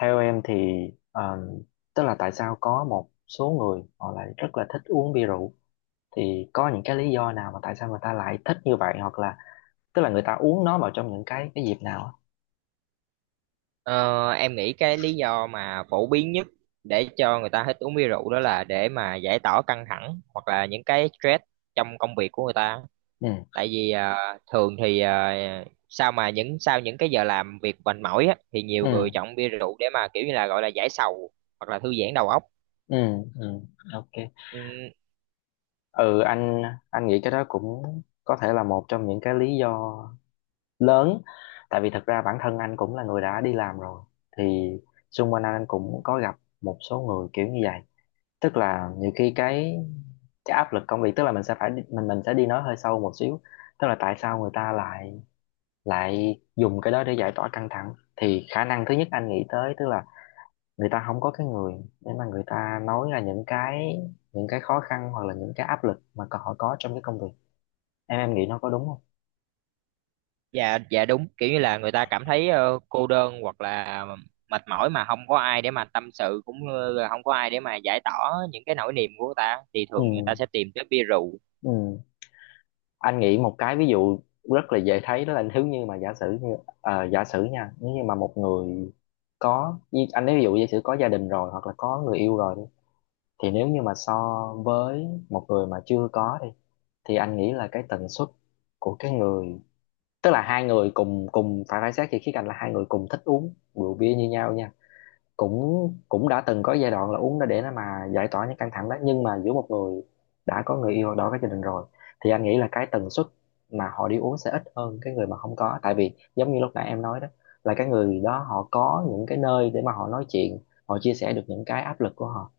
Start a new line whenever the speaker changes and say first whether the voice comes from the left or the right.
left: Theo em thì um, tức là tại sao có một số người họ lại rất là thích uống bia rượu thì có những cái lý do nào mà tại sao người ta lại thích như vậy hoặc là tức là người ta uống nó vào trong những cái dịp nào á?
right: Ờ, em nghĩ cái lý do mà phổ biến nhất để cho người ta hết uống bia rượu đó là để mà giải tỏa căng thẳng hoặc là những cái stress trong công việc của người ta.
left: Ừ.
right: Tại vì thường thì sao mà những sau những cái giờ làm việc mệt mỏi á, thì nhiều
left: Ừ.
right: người chọn bia rượu để mà kiểu như là gọi là giải sầu hoặc là thư giãn đầu óc.
left: Ừ. Ừ. OK.
right: Ừ,
left: Ừ. Anh nghĩ cái đó cũng có thể là một trong những cái lý do lớn, tại vì thật ra bản thân anh cũng là người đã đi làm rồi thì xung quanh anh cũng có gặp một số người kiểu như vậy. Tức là nhiều khi cái áp lực công việc, tức là mình sẽ đi nói hơi sâu một xíu. Tức là tại sao người ta lại lại dùng cái đó để giải tỏa căng thẳng thì khả năng thứ nhất anh nghĩ tới, tức là người ta không có cái người để mà người ta nói là những cái khó khăn hoặc là những cái áp lực mà còn họ có trong cái công việc. Em nghĩ nó có đúng không?
right: dạ dạ đúng, kiểu như là người ta cảm thấy cô đơn hoặc là mệt mỏi mà không có ai để mà tâm sự cũng như là không có ai để mà giải tỏa những cái nỗi niềm của người ta thì
left: Ừ.
right: thường người ta sẽ tìm tới bia rượu.
left: Ừ. Anh nghĩ một cái ví dụ rất là dễ thấy, đó là nếu như mà giả sử như giả sử nha, nếu như mà một người anh nói ví dụ giả sử có gia đình rồi hoặc là có người yêu rồi đi, thì nếu như mà so với một người mà chưa có đi, thì anh nghĩ là cái tần suất của cái người, tức là hai người cùng cùng phải phải xét thì khía cạnh là hai người cùng thích uống rượu bia như nhau nha, cũng cũng đã từng có giai đoạn là uống đó để nó mà giải tỏa những căng thẳng đó, nhưng mà giữa một người đã có người yêu hoặc đã có gia đình rồi thì anh nghĩ là cái tần suất mà họ đi uống sẽ ít hơn cái người mà không có, tại vì giống như lúc nãy em nói đó, là cái người đó họ có những cái nơi để mà họ nói chuyện, họ chia sẻ được những cái áp lực của họ.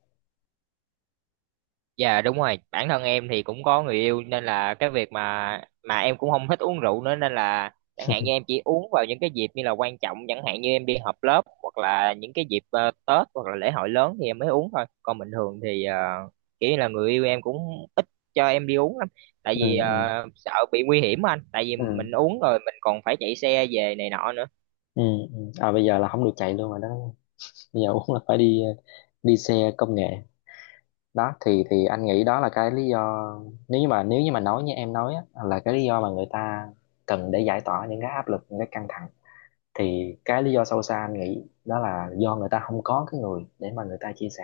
right: Dạ đúng rồi, bản thân em thì cũng có người yêu nên là cái việc mà em cũng không thích uống rượu nữa, nên là chẳng hạn như em chỉ uống vào những cái dịp như là quan trọng, chẳng hạn như em đi họp lớp hoặc là những cái dịp Tết hoặc là lễ hội lớn thì em mới uống thôi. Còn bình thường thì kiểu như là người yêu em cũng ít cho em đi uống lắm, tại
left: Ừ.
right: vì
left: Ừ.
right: sợ bị nguy hiểm anh, tại vì
left: Ừ.
right: mình uống rồi mình còn phải chạy xe về này nọ nữa.
left: Ừ. Ừ. À, bây giờ là không được chạy luôn rồi đó, bây giờ uống là phải đi đi xe công nghệ. Đó thì anh nghĩ đó là cái lý do, nếu như mà nói như em nói á, là cái lý do mà người ta cần để giải tỏa những cái áp lực, những cái căng thẳng, thì cái lý do sâu xa anh nghĩ đó là do người ta không có cái người để mà người ta chia sẻ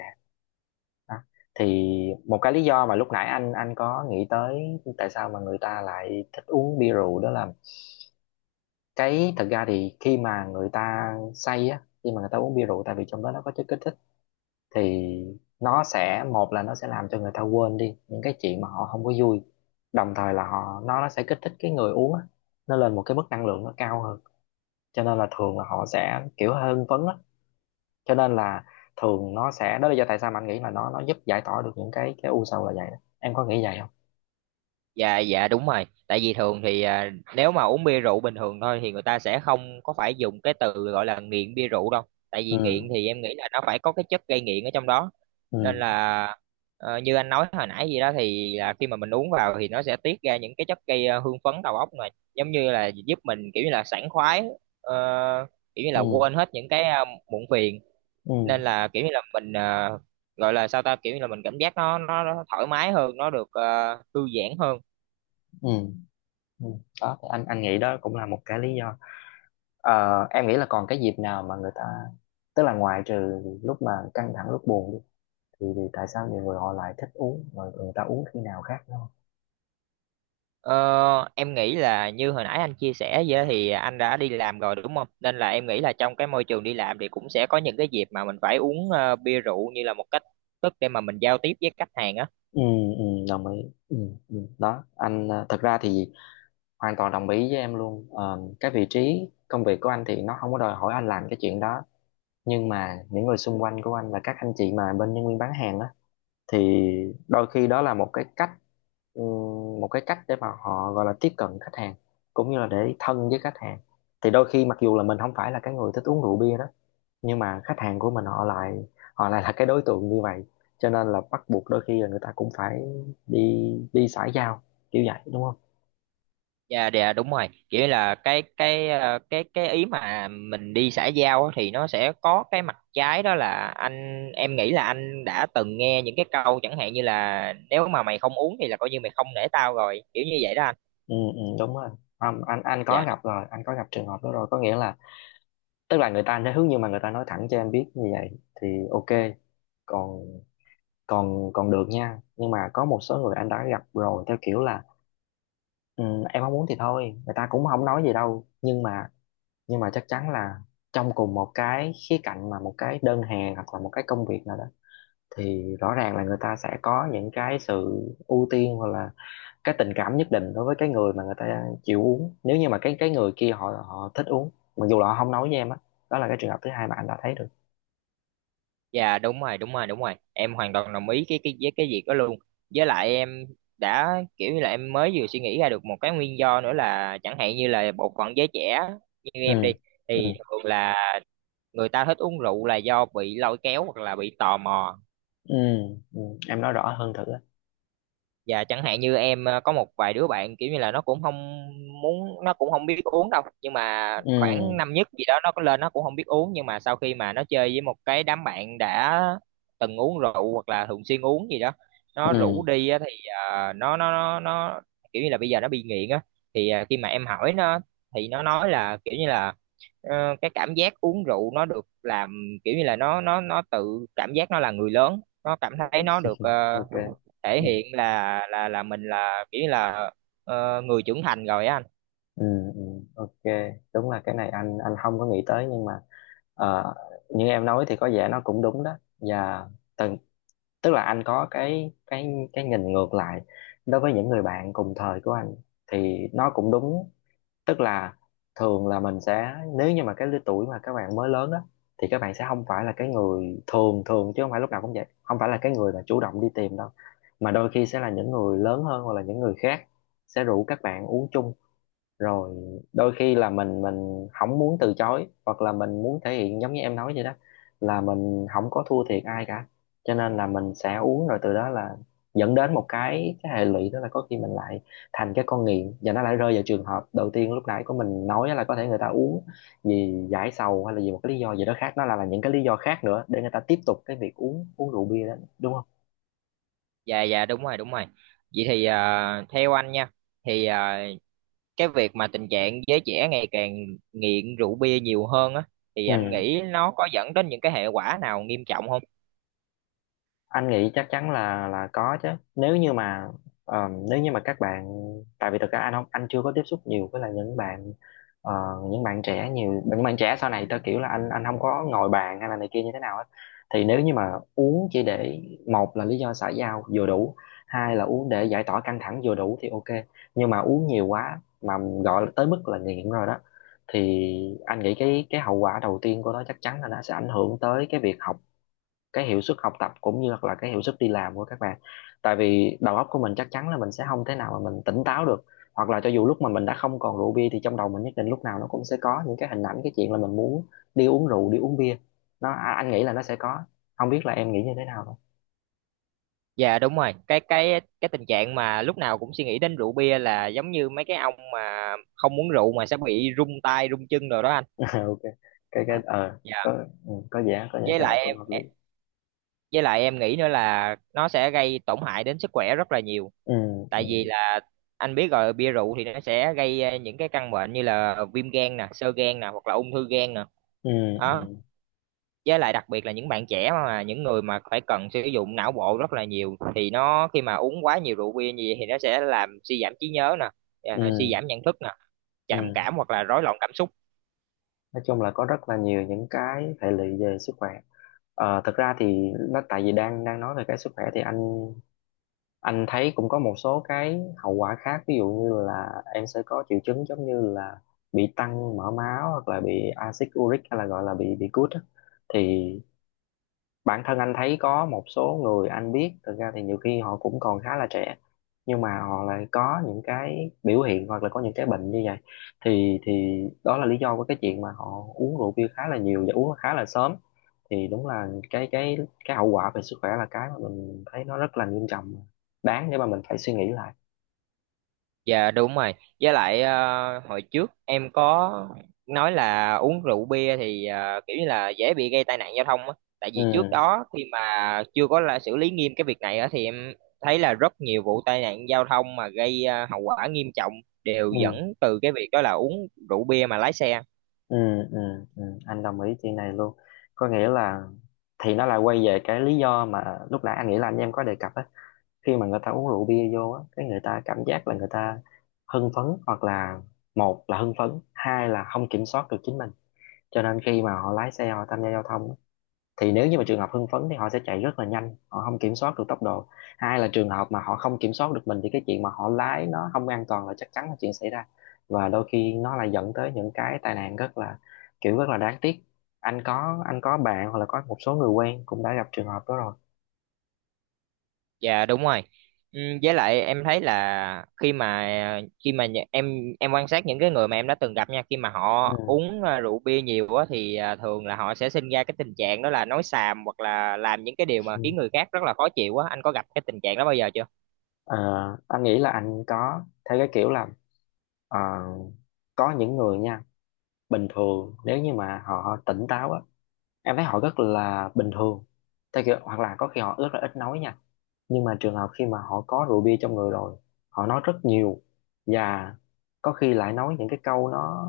left: đó. Thì một cái lý do mà lúc nãy anh có nghĩ tới tại sao mà người ta lại thích uống bia rượu đó là, cái thật ra thì khi mà người ta say á, khi mà người ta uống bia rượu, tại vì trong đó nó có chất kích thích, thì nó sẽ, một là nó sẽ làm cho người ta quên đi những cái chuyện mà họ không có vui, đồng thời là họ nó sẽ kích thích cái người uống á, nó lên một cái mức năng lượng nó cao hơn, cho nên là thường là họ sẽ kiểu hơi hưng phấn á, cho nên là thường nó sẽ, đó là lý do tại sao mà anh nghĩ là nó giúp giải tỏa được những cái u sầu là vậy đó. Em có nghĩ vậy không?
right: Dạ dạ đúng rồi, tại vì thường thì à, nếu mà uống bia rượu bình thường thôi thì người ta sẽ không có phải dùng cái từ gọi là nghiện bia rượu đâu, tại vì
left: Ừ.
right: nghiện thì em nghĩ là nó phải có cái chất gây nghiện ở trong đó. Nên
left: Ừ.
right: là như anh nói hồi nãy gì đó thì là khi mà mình uống vào thì nó sẽ tiết ra những cái chất gây hưng phấn đầu óc, mà giống như là giúp mình kiểu như là sảng khoái, ờ, kiểu như là
left: Ừ.
right: quên hết những cái muộn phiền,
left: Ừ.
right: nên là kiểu như là mình gọi là sao ta, kiểu như là mình cảm giác nó thoải mái hơn, nó được thư giãn hơn.
left: Ừ. Ừ. Đó thì anh nghĩ đó cũng là một cái lý do. Ờ, em nghĩ là còn cái dịp nào mà người ta, tức là ngoài trừ lúc mà căng thẳng lúc buồn đi, thì tại sao nhiều người họ lại thích uống, rồi người ta uống khi nào khác đúng không?
right: Ờ, em nghĩ là như hồi nãy anh chia sẻ vậy thì anh đã đi làm rồi đúng không? Nên là em nghĩ là trong cái môi trường đi làm thì cũng sẽ có những cái dịp mà mình phải uống bia rượu như là một cách thức để mà mình giao tiếp với khách hàng á.
left: Ừ. Ừ đồng ý. Ừ. Ừ. Đó anh, thật ra thì hoàn toàn đồng ý với em luôn. Ờ, cái vị trí công việc của anh thì nó không có đòi hỏi anh làm cái chuyện đó, nhưng mà những người xung quanh của anh và các anh chị mà bên nhân viên bán hàng á thì đôi khi đó là một cái cách, ừ, một cái cách để mà họ gọi là tiếp cận khách hàng cũng như là để thân với khách hàng. Thì đôi khi mặc dù là mình không phải là cái người thích uống rượu bia đó, nhưng mà khách hàng của mình họ lại là cái đối tượng như vậy, cho nên là bắt buộc đôi khi là người ta cũng phải đi đi xã giao kiểu vậy đúng không?
right: Dạ dạ, đúng rồi. Kiểu như là cái ờ, cái ý mà mình đi xã giao á thì nó sẽ có cái mặt trái, đó là anh em nghĩ là anh đã từng nghe những cái câu chẳng hạn như là nếu mà mày không uống thì là coi như mày không nể tao rồi, kiểu như vậy đó anh.
left: Ừ. Ừ đúng rồi. Anh có
right: Dạ.
left: gặp rồi, anh có gặp trường hợp đó rồi, có nghĩa là, tức là người ta nói hướng nhưng mà người ta nói thẳng cho em biết như vậy thì OK, còn còn còn được nha, nhưng mà có một số người anh đã gặp rồi theo kiểu là: ừ, em không muốn thì thôi người ta cũng không nói gì đâu, nhưng mà chắc chắn là trong cùng một cái khía cạnh mà một cái đơn hàng hoặc là một cái công việc nào đó, thì rõ ràng là người ta sẽ có những cái sự ưu tiên hoặc là cái tình cảm nhất định đối với cái người mà người ta chịu uống, nếu như mà cái người kia họ họ thích uống, mặc dù là họ không nói với em á. Đó là cái trường hợp thứ hai mà anh đã thấy được.
right: Dạ đúng rồi đúng rồi đúng rồi, em hoàn toàn đồng ý cái với cái việc đó luôn. Với lại em đã kiểu như là em mới vừa suy nghĩ ra được một cái nguyên do nữa, là chẳng hạn như là bộ phận giới trẻ như em đi,
left: Ừ. Ừ.
right: thì thường là người ta thích uống rượu là do bị lôi kéo hoặc là bị tò mò.
left: Ừ. Ừ. Em nói rõ hơn thử á.
right: Và chẳng hạn như em có một vài đứa bạn kiểu như là nó cũng không muốn, nó cũng không biết uống đâu, nhưng mà
left: Ừ.
right: khoảng năm nhất gì đó nó có lên, nó cũng không biết uống, nhưng mà sau khi mà nó chơi với một cái đám bạn đã từng uống rượu hoặc là thường xuyên uống gì đó, nó rủ
left: Ừ.
right: đi á, thì nó kiểu như là bây giờ nó bị nghiện á. Thì khi mà em hỏi nó thì nó nói là kiểu như là cái cảm giác uống rượu nó được làm kiểu như là nó tự cảm giác nó là người lớn, nó cảm thấy nó được
left: OK.
right: thể
left: Ừ.
right: hiện là mình là kiểu như là người trưởng thành rồi á anh.
left: Ừ. Ừ. OK. Đúng là cái này anh không có nghĩ tới, nhưng mà ờ, như em nói thì có vẻ nó cũng đúng đó. Và tức là anh có cái nhìn ngược lại đối với những người bạn cùng thời của anh thì nó cũng đúng, tức là thường là mình sẽ, nếu như mà cái lứa tuổi mà các bạn mới lớn á thì các bạn sẽ không phải là cái người, thường thường chứ không phải lúc nào cũng vậy, không phải là cái người mà chủ động đi tìm đâu, mà đôi khi sẽ là những người lớn hơn hoặc là những người khác sẽ rủ các bạn uống chung. Rồi đôi khi là mình không muốn từ chối, hoặc là mình muốn thể hiện giống như em nói vậy đó, là mình không có thua thiệt ai cả, cho nên là mình sẽ uống, rồi từ đó là dẫn đến một cái hệ lụy, đó là có khi mình lại thành cái con nghiện và nó lại rơi vào trường hợp đầu tiên lúc nãy của mình nói, là có thể người ta uống vì giải sầu hay là vì một cái lý do gì đó khác, nó là những cái lý do khác nữa để người ta tiếp tục cái việc uống uống rượu bia đó đúng không?
right: Dạ dạ đúng rồi đúng rồi. Vậy thì theo anh nha, thì cái việc mà tình trạng giới trẻ ngày càng nghiện rượu bia nhiều hơn á, thì anh
left: Ừ,
right: nghĩ nó có dẫn đến những cái hệ quả nào nghiêm trọng không?
left: anh nghĩ chắc chắn là có chứ, nếu như mà nếu như mà các bạn, tại vì thực ra anh chưa có tiếp xúc nhiều với là những bạn ờ, những bạn trẻ nhiều những bạn trẻ sau này, theo kiểu là anh không có ngồi bàn hay là này kia như thế nào hết. Thì nếu như mà uống chỉ để, một là lý do xã giao vừa đủ, hai là uống để giải tỏa căng thẳng vừa đủ thì OK, nhưng mà uống nhiều quá mà gọi là tới mức là nghiện rồi đó, thì anh nghĩ cái hậu quả đầu tiên của nó chắc chắn là nó sẽ ảnh hưởng tới cái việc học, cái hiệu suất học tập cũng như là cái hiệu suất đi làm của các bạn, tại vì đầu óc của mình chắc chắn là mình sẽ không thể nào mà mình tỉnh táo được, hoặc là cho dù lúc mà mình đã không còn rượu bia thì trong đầu mình nhất định lúc nào nó cũng sẽ có những cái hình ảnh, cái chuyện là mình muốn đi uống rượu đi uống bia. Anh nghĩ là nó sẽ có, không biết là em nghĩ như thế nào thôi.
right: Dạ đúng rồi, cái tình trạng mà lúc nào cũng suy nghĩ đến rượu bia là giống như mấy cái ông mà không uống rượu mà sẽ bị rung tay rung chân rồi đó anh.
left: OK. Cái ờ Có.
right: Dạ,
left: Ừ, có vẻ
right: với
left: cái đó
right: lại
left: cũng
right: em
left: hợp lý.
right: với lại em nghĩ nữa là nó sẽ gây tổn hại đến sức khỏe rất là nhiều,
left: Ừ. Ừ.
right: tại vì là anh biết rồi, bia rượu thì nó sẽ gây những cái căn bệnh như là viêm gan nè, xơ gan nè, hoặc là ung thư gan nè
left: Ừ.
right: đó.
left: Ừ.
right: Với lại đặc biệt là những bạn trẻ mà những người mà phải cần sử dụng não bộ rất là nhiều, thì nó khi mà uống quá nhiều rượu bia như vậy thì nó sẽ làm suy giảm trí nhớ nè,
left: Ừ.
right: à, suy giảm nhận thức nè, trầm
left: Ừ.
right: cảm hoặc là rối loạn cảm xúc.
left: Nói chung là có rất là nhiều những cái hệ lụy về sức khỏe. Thật ra thì nó tại vì đang đang nói về cái sức khỏe thì anh thấy cũng có một số cái hậu quả khác, ví dụ như là em sẽ có triệu chứng giống như là bị tăng mỡ máu hoặc là bị axit uric, hay là gọi là bị gút á. Thì bản thân anh thấy có một số người anh biết, thực ra thì nhiều khi họ cũng còn khá là trẻ, nhưng mà họ lại có những cái biểu hiện hoặc là có những cái bệnh như vậy. Thì đó là lý do của cái chuyện mà họ uống rượu bia khá là nhiều và uống khá là sớm. Thì đúng là cái hậu quả về sức khỏe là cái mà mình thấy nó rất là nghiêm trọng, đáng để mà mình phải suy nghĩ lại.
right: Dạ đúng rồi. Với lại hồi trước em có nói là uống rượu bia thì kiểu như là dễ bị gây tai nạn giao thông á. Tại vì trước
left: Ừ,
right: đó khi mà chưa có là xử lý nghiêm cái việc này á, thì em thấy là rất nhiều vụ tai nạn giao thông mà gây hậu quả nghiêm trọng đều
left: ừ,
right: dẫn từ cái việc đó là uống rượu bia mà lái xe.
left: ừ, ừ, ừ. Anh đồng ý chuyện này luôn. Có nghĩa là thì nó lại quay về cái lý do mà lúc nãy anh nghĩ là anh em có đề cập á. Khi mà người ta uống rượu bia vô á, cái người ta cảm giác là người ta hưng phấn, hoặc là một là hưng phấn, hai là không kiểm soát được chính mình. Cho nên khi mà họ lái xe, họ tham gia giao thông á, thì nếu như mà trường hợp hưng phấn thì họ sẽ chạy rất là nhanh, họ không kiểm soát được tốc độ. Hai là trường hợp mà họ không kiểm soát được mình thì cái chuyện mà họ lái nó không an toàn là chắc chắn là chuyện xảy ra. Và đôi khi nó lại dẫn tới những cái tai nạn rất là, kiểu rất là đáng tiếc. Anh có bạn hoặc là có một số người quen cũng đã gặp trường hợp đó rồi.
right: Dạ đúng rồi. Ừ, với lại em thấy là em quan sát những cái người mà em đã từng gặp nha, khi mà họ uống à, rượu bia nhiều á thì à, thường là họ sẽ sinh ra cái tình trạng đó là nói xàm hoặc là làm những cái điều mà
left: Ừ.
right: khiến người khác rất là khó chịu á. Anh có gặp cái tình trạng đó bao giờ chưa?
left: Ờ, anh nghĩ là anh có thấy cái kiểu là, ờ, có những người nha, bình thường nếu như mà họ tỉnh táo á, em thấy họ rất là bình thường, theo kiểu hoặc là có khi họ rất là ít nói nha. Nhưng mà trường hợp khi mà họ có rượu bia trong người rồi, họ nói rất nhiều. Và có khi lại nói những cái câu nó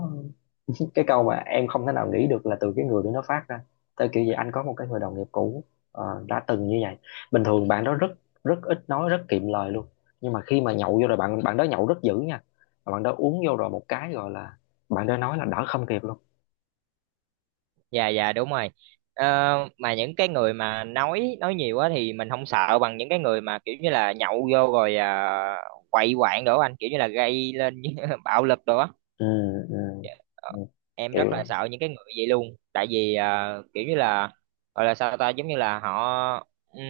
left: cái câu mà em không thể nào nghĩ được là từ cái người đó nó phát ra. Tới kiểu gì anh có một cái người đồng nghiệp cũ đã từng như vậy. Bình thường bạn đó rất, rất ít nói, rất kiệm lời luôn. Nhưng mà khi mà nhậu vô rồi, bạn bạn đó nhậu rất dữ nha. Mà bạn đó uống vô rồi, một cái gọi là bạn đó nói là đỡ không kịp luôn.
right: Dạ dạ đúng rồi. Ờ, mà những cái người mà nói nhiều á thì mình không sợ bằng những cái người mà kiểu như là nhậu vô rồi à, quậy quạng đồ á anh, kiểu như là gây lên bạo lực đồ á.
left: Ừ, ừ,
right: Dạ, ờ,
left: ừ.
right: em
left: Kiểu,
right: rất là sợ những cái người vậy luôn, tại vì kiểu như là gọi là sao ta, giống như là họ ừm,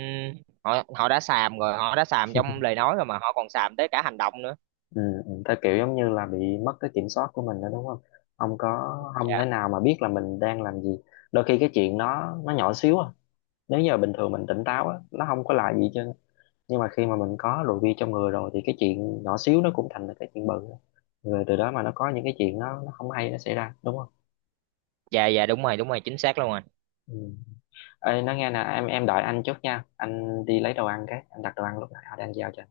right: họ họ đã xàm rồi, họ đã xàm trong lời nói rồi mà họ còn xàm tới cả hành động nữa.
left: ừ, ừ, ta kiểu giống như là bị mất cái kiểm soát của mình nữa, đúng không? Không có, không
right: dạ
left: thể nào mà biết là mình đang làm gì. Đôi khi cái chuyện nó nhỏ xíu à. Nếu như bình thường mình tỉnh táo á, nó không có là gì chứ. Nhưng mà khi mà mình có rượu bia trong người rồi thì cái chuyện nhỏ xíu nó cũng thành là cái chuyện bự. Rồi từ đó mà nó có những cái chuyện nó không hay nó xảy ra, đúng không?
right: dạ dạ đúng rồi đúng rồi, chính xác luôn rồi.
left: Ừ. Ê, nói nghe nè, em đợi anh chút nha. Anh đi lấy đồ ăn cái, anh đặt đồ ăn lúc nãy họ đang giao cho.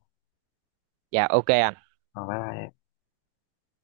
right: Dạ, ok ạ.
left: Rồi bye bye em.